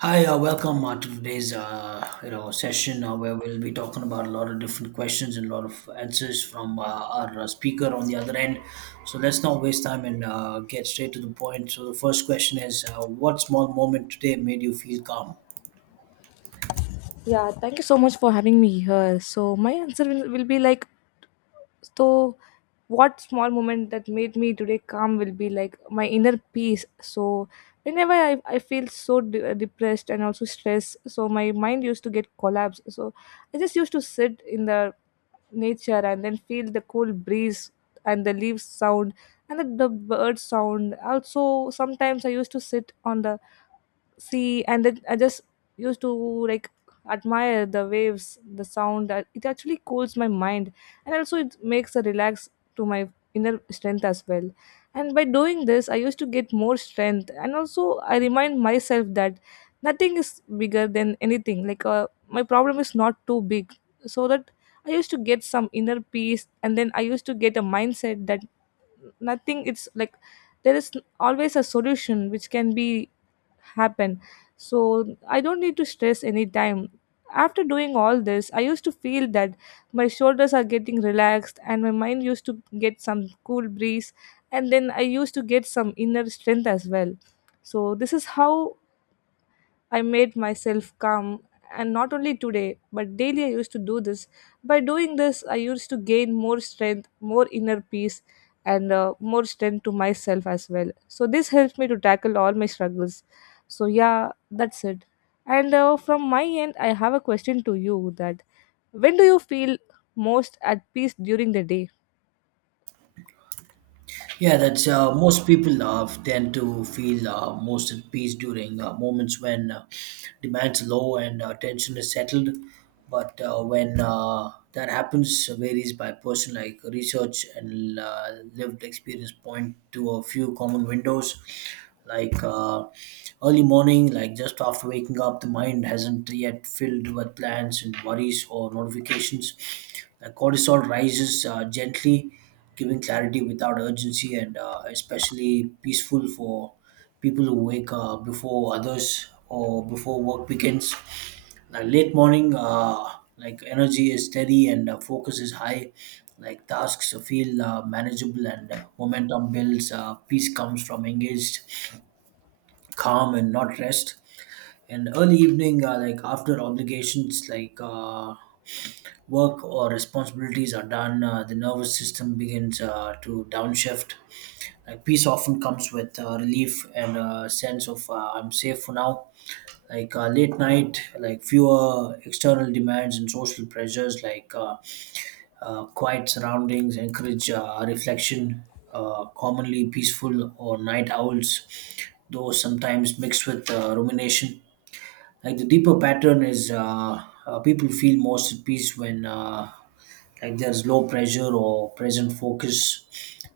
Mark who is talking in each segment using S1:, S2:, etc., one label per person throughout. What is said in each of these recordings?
S1: Hi, welcome to today's session where we'll be talking about a lot of different questions and a lot of answers from our speaker on the other end. So let's not waste time and get straight to the point. So the first question is, what small moment today made you feel calm?
S2: Yeah, thank you so much for having me here. So my answer will be like so what small moment that made me today calm will be like my inner peace. So whenever I feel so depressed and also stressed, so my mind used to get collapsed. So I just used to sit in the nature and then feel the cool breeze and the leaves sound and the bird sound. Also sometimes I used to sit on the see and then I just used to like admire the waves the sound it actually cools my mind and also it makes a relax to my inner strength as well. And by doing this I used to get more strength and also I remind myself that nothing is bigger than anything like my problem is not too big, so that I used to get some inner peace and then I used to get a mindset that nothing it's like there is always a solution which can be happen. So I don't need to stress any time. After doing all this, I used to feel that my shoulders are getting relaxed and my mind used to get some cool breeze and then I used to get some inner strength as well. So this is how I made myself calm, and not only today, but daily I used to do this. By doing this, I used to gain more strength, more inner peace, and more strength to myself as well. So this helps me to tackle all my struggles. So, yeah, that's it. And from my end, I have a question to you that when do you feel most at peace during the day?
S1: Yeah, that's most people tend to feel most at peace during moments when demands are low and tension is settled. But when that happens, varies by person. Like research and lived experience point to a few common windows, like early morning, like just after waking up, the mind hasn't yet filled with plans and worries or notifications. Cortisol rises gently giving clarity without urgency and especially peaceful for people who wake before others or before work begins. Like late morning, like energy is steady and focus is high. Like tasks feel manageable and momentum builds. Peace comes from engaged, calm, and not rest. And early evening, like after obligations, like. Work or responsibilities are done, the nervous system begins to downshift. Like peace often comes with relief and a sense of I'm safe for now. Like late night, like fewer external demands and social pressures, like quiet surroundings encourage reflection. Commonly peaceful or night owls, though sometimes mixed with rumination, like the deeper pattern is people feel most at peace when like there's low pressure or present focus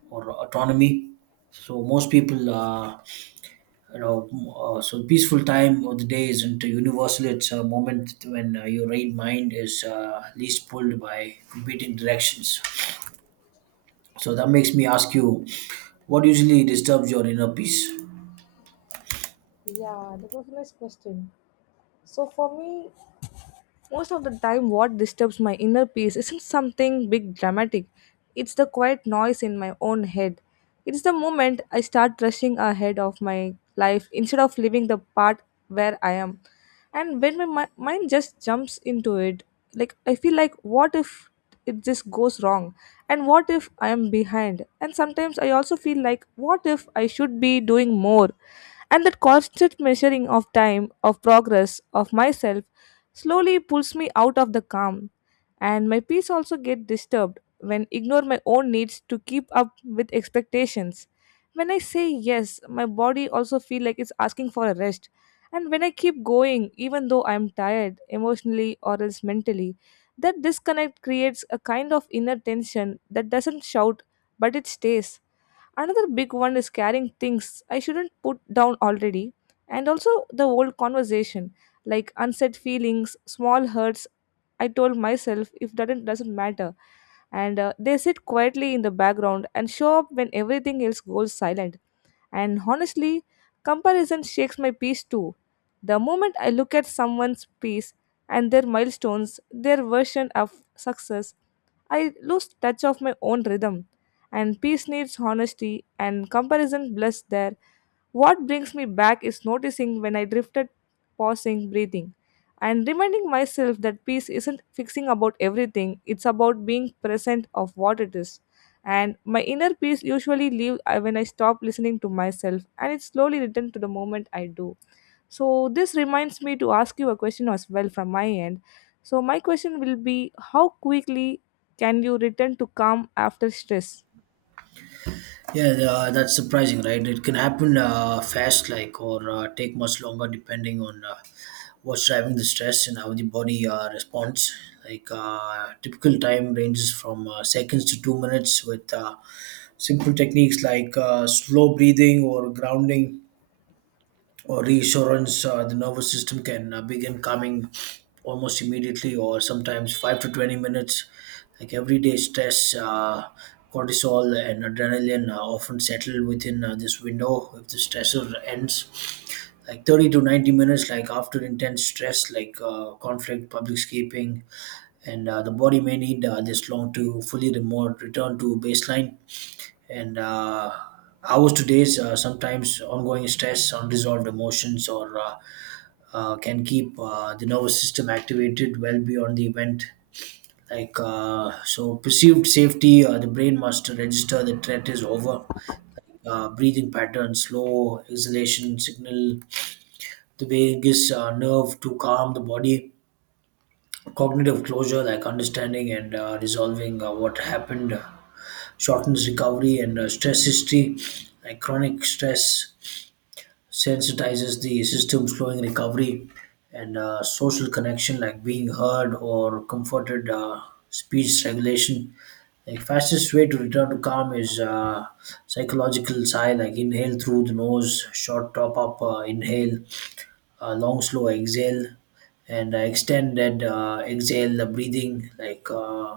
S1: or autonomy. So most people, so peaceful time of the day isn't universal. It's a moment when your right mind is least pulled by competing directions. So that makes me ask you, what usually disturbs your inner peace?
S2: Yeah, that was a nice question. So for me, most of the time, what disturbs my inner peace isn't something big dramatic, it's the quiet noise in my own head. It's the moment I start rushing ahead of my life instead of living the part where I am. And when my mind just jumps into it, like I feel like, what if it just goes wrong? And what if I am behind? And sometimes I also feel like, what if I should be doing more? And that constant measuring of time of progress of myself slowly pulls me out of the calm, and my peace also get disturbed when ignore my own needs to keep up with expectations. When I say yes, my body also feel like it's asking for a rest. And when I keep going, even though I'm tired emotionally or else mentally, that disconnect creates a kind of inner tension that doesn't shout, but it stays. Another big one is carrying things I shouldn't put down already, and also the old conversation, like unsaid feelings, small hurts. I told myself if that doesn't matter, and they sit quietly in the background and show up when everything else goes silent. And honestly, comparison shakes my peace too. The moment I look at someone's piece and their milestones, their version of success, I lose touch of my own rhythm. And peace needs honesty and comparison blurs there. What brings me back is noticing when I drifted, pausing, breathing, and reminding myself that peace isn't fixing about everything, it's about being present of what it is. And my inner peace usually leave when I stop listening to myself and it slowly return to the moment I do. So this reminds me to ask you a question as well from my end. So my question will be how quickly can you return to calm after stress?
S1: Yeah, that's surprising, right? It can happen fast, like, or take much longer depending on what's driving the stress and how the body responds. Like, typical time ranges from seconds to 2 minutes with simple techniques like slow breathing or grounding or reassurance. The nervous system can begin calming almost immediately, or sometimes 5 to 20 minutes. Like everyday stress, cortisol, and adrenaline are often settled within this window. If the stressor ends, like 30 to 90 minutes, like after intense stress, like conflict, public escaping, and the body may need this long to fully remote return to baseline. And. Hours to days, sometimes ongoing stress, unresolved emotions, or can keep the nervous system activated well beyond the event. Like so, perceived safety, the brain must register the threat is over. Breathing pattern, slow exhalation signal, the vagus nerve to calm the body. Cognitive closure, like understanding and resolving what happened, shortens recovery, and stress history, like chronic stress sensitizes the system, slowing recovery, and social connection, like being heard or comforted, speech regulation. The fastest way to return to calm is psychological sigh, like inhale through the nose, short top up inhale, long slow exhale, and extended exhale, the breathing, like,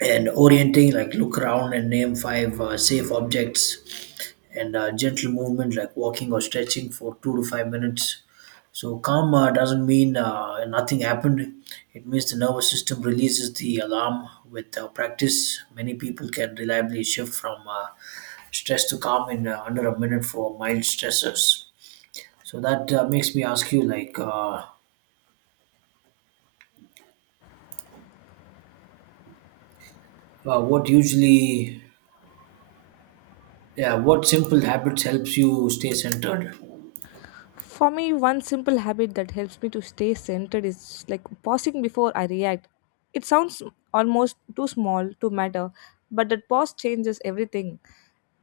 S1: and orienting, like look around and name five safe objects, and gentle movement like walking or stretching for 2 to 5 minutes. So calm doesn't mean nothing happened. It means the nervous system releases the alarm. With practice, many people can reliably shift from stress to calm in under a minute for mild stressors. So that makes me ask you, like, uh, what usually, yeah, what simple habits helps you stay centered?
S2: For me, one simple habit that helps me to stay centered is like pausing before I react. It sounds almost too small to matter, but that pause changes everything.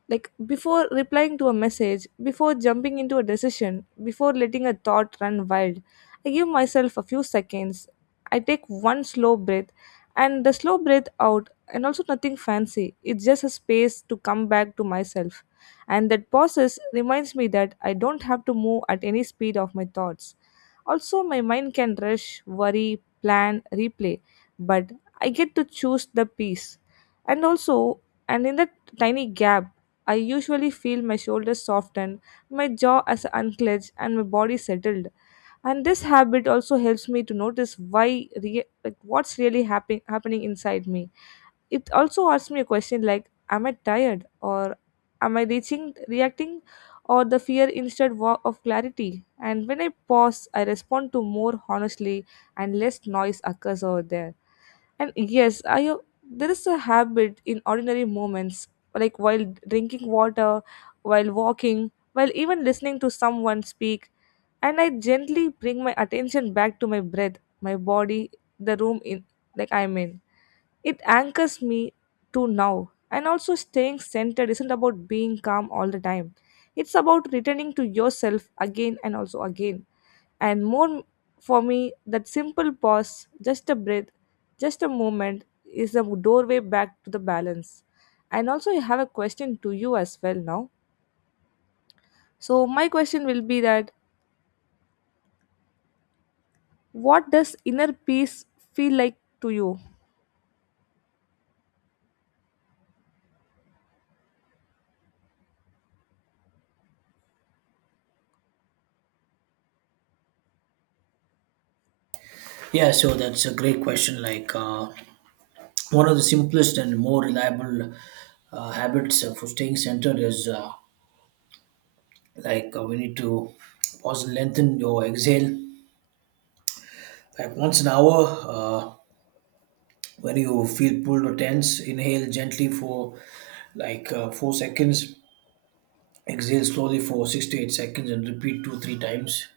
S2: Like before replying to a message, before jumping into a decision, before letting a thought run wild, I give myself a few seconds. I take one slow breath and the slow breath out, and also nothing fancy, it's just a space to come back to myself. And that process reminds me that I don't have to move at any speed of my thoughts. Also my mind can rush worry plan replay, but I get to choose the peace. And also, and in that tiny gap, I usually feel my shoulders soften, my jaw as unclench, and my body settled. And this habit also helps me to notice why, like what's really happening inside me. It also asks me a question like, "Am I tired?" or "Am I reacting?" or the fear instead of clarity. And when I pause, I respond to more honestly, and less noise occurs over there. And yes, there is a habit in ordinary moments, like while drinking water, while walking, while even listening to someone speak, and I gently bring my attention back to my breath, my body, the room in like I'm in. It anchors me to now. And also, staying centered isn't about being calm all the time, it's about returning to yourself again and also again. And more for me, that simple pause, just a breath, just a moment is the doorway back to the balance. And also, I have a question to you as well now. So my question will be that what does inner peace feel like to you?
S1: Yeah, so that's a great question. Like, one of the simplest and more reliable habits for staying centered is we need to pause and lengthen your exhale. Like once an hour, uh, when you feel pulled or tense, inhale gently for like 4 seconds, exhale slowly for 6 to 8 seconds, and repeat 2 3 times.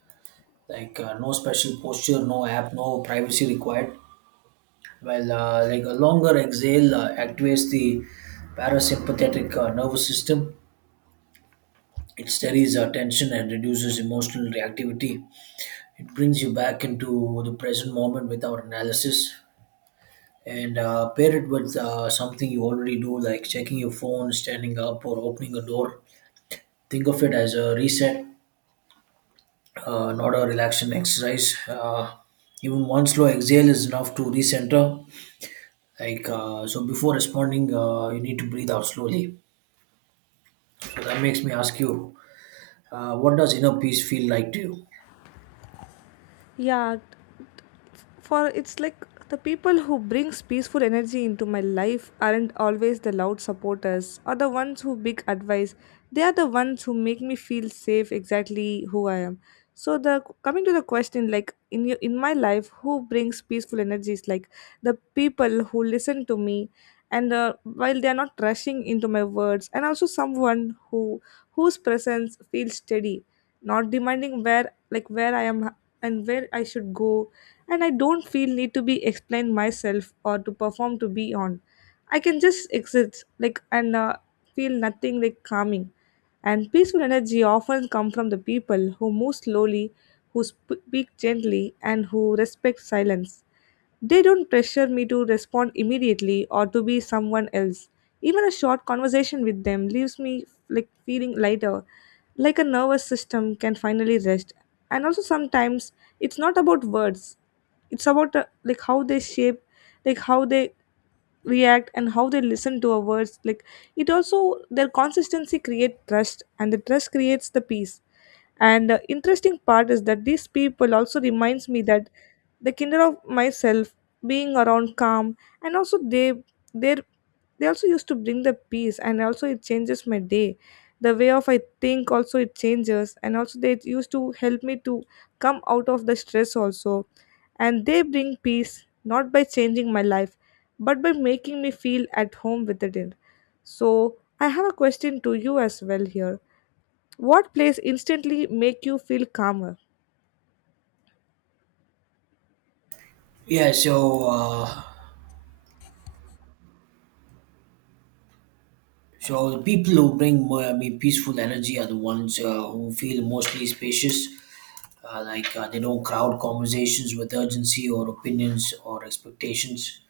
S1: Like no special posture, no app, no privacy required. Well, like a longer exhale activates the parasympathetic nervous system. It steadies our tension and reduces emotional reactivity. It brings you back into the present moment without analysis. And pair it with something you already do, like checking your phone, standing up, or opening a door. Think of it as a reset, not a relaxation exercise. Even one slow exhale is enough to recenter. Like so, before responding, you need to breathe out slowly. So that makes me ask you, what does inner peace feel like to you?
S2: Yeah, for it's like the people who brings peaceful energy into my life aren't always the loud supporters or the ones who big advice. They are the ones who make me feel safe exactly who I am. So the coming to the question like in my life who brings peaceful energies, like the people who listen to me, and while they are not rushing into my words, and also someone who whose presence feels steady, not demanding where like where I am and where I should go. And I don't feel need to be explain myself or to perform to be on. I can just exist like and feel nothing like calming. And peaceful energy often come from the people who move slowly, who speak gently, and who respect silence. They don't pressure me to respond immediately or to be someone else. Even a short conversation with them leaves me like feeling lighter, like a nervous system can finally rest. And also sometimes it's not about words, it's about like how they shape, like how they react and how they listen to our words, like it also their consistency create trust and the trust creates the peace. And the interesting part is that these people also reminds me that the kinder of myself being around calm, and also they their they also used to bring the peace, and also it changes my day, the way of I think also it changes, and also they used to help me to come out of the stress also. And they bring peace not by changing my life, but by making me feel at home with it. So I have a question to you as well here. What place instantly make you feel calmer?
S1: Yeah, so the people who bring more, I mean, peaceful energy are the ones who feel mostly spacious. Like they don't crowd conversations with urgency or opinions or expectations.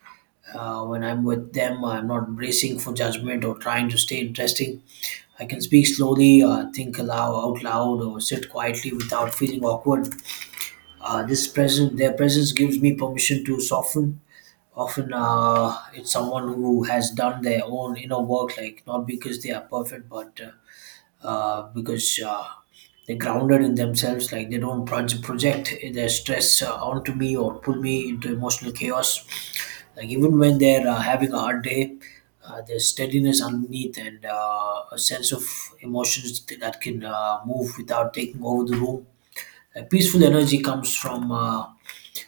S1: When I'm with them, I'm not bracing for judgment or trying to stay interesting. I can speak slowly, think aloud, out loud, or sit quietly without feeling awkward. Their presence gives me permission to soften. Often, it's someone who has done their own inner work, like not because they are perfect, but because they're grounded in themselves. Like they don't project their stress onto me or pull me into emotional chaos. Like even when they're having a hard day, there's steadiness underneath, and a sense of emotions that can move without taking over the room. A peaceful energy comes from.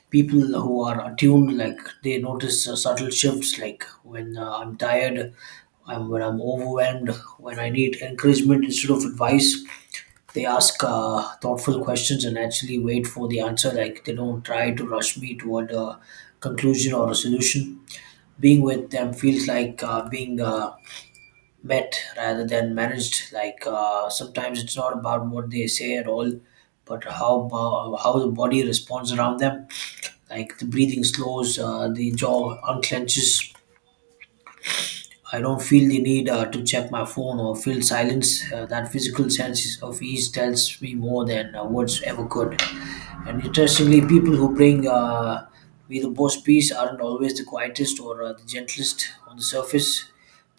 S1: People who are attuned, like they notice subtle shifts, like when I'm tired, when I'm overwhelmed, when I need encouragement instead of advice. They ask thoughtful questions and actually wait for the answer. Like they don't try to rush me toward a conclusion or a solution. Being with them feels like being met rather than managed. Like sometimes it's not about what they say at all, but how the body responds around them. Like the breathing slows, the jaw unclenches. I don't feel the need to check my phone or feel silence. That physical sense of ease tells me more than words ever could. And interestingly, people who bring me the most peace aren't always the quietest or the gentlest on the surface.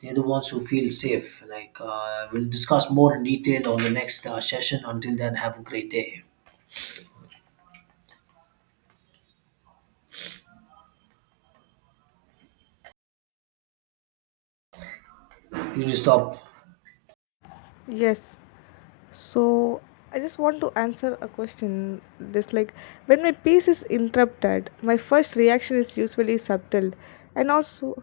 S1: They're the ones who feel safe. Like we'll discuss more in detail on the next session. Until then, have a great day. You need to stop.
S2: Yes. So I just want to answer a question. This like when my peace is interrupted, my first reaction is usually subtle, and also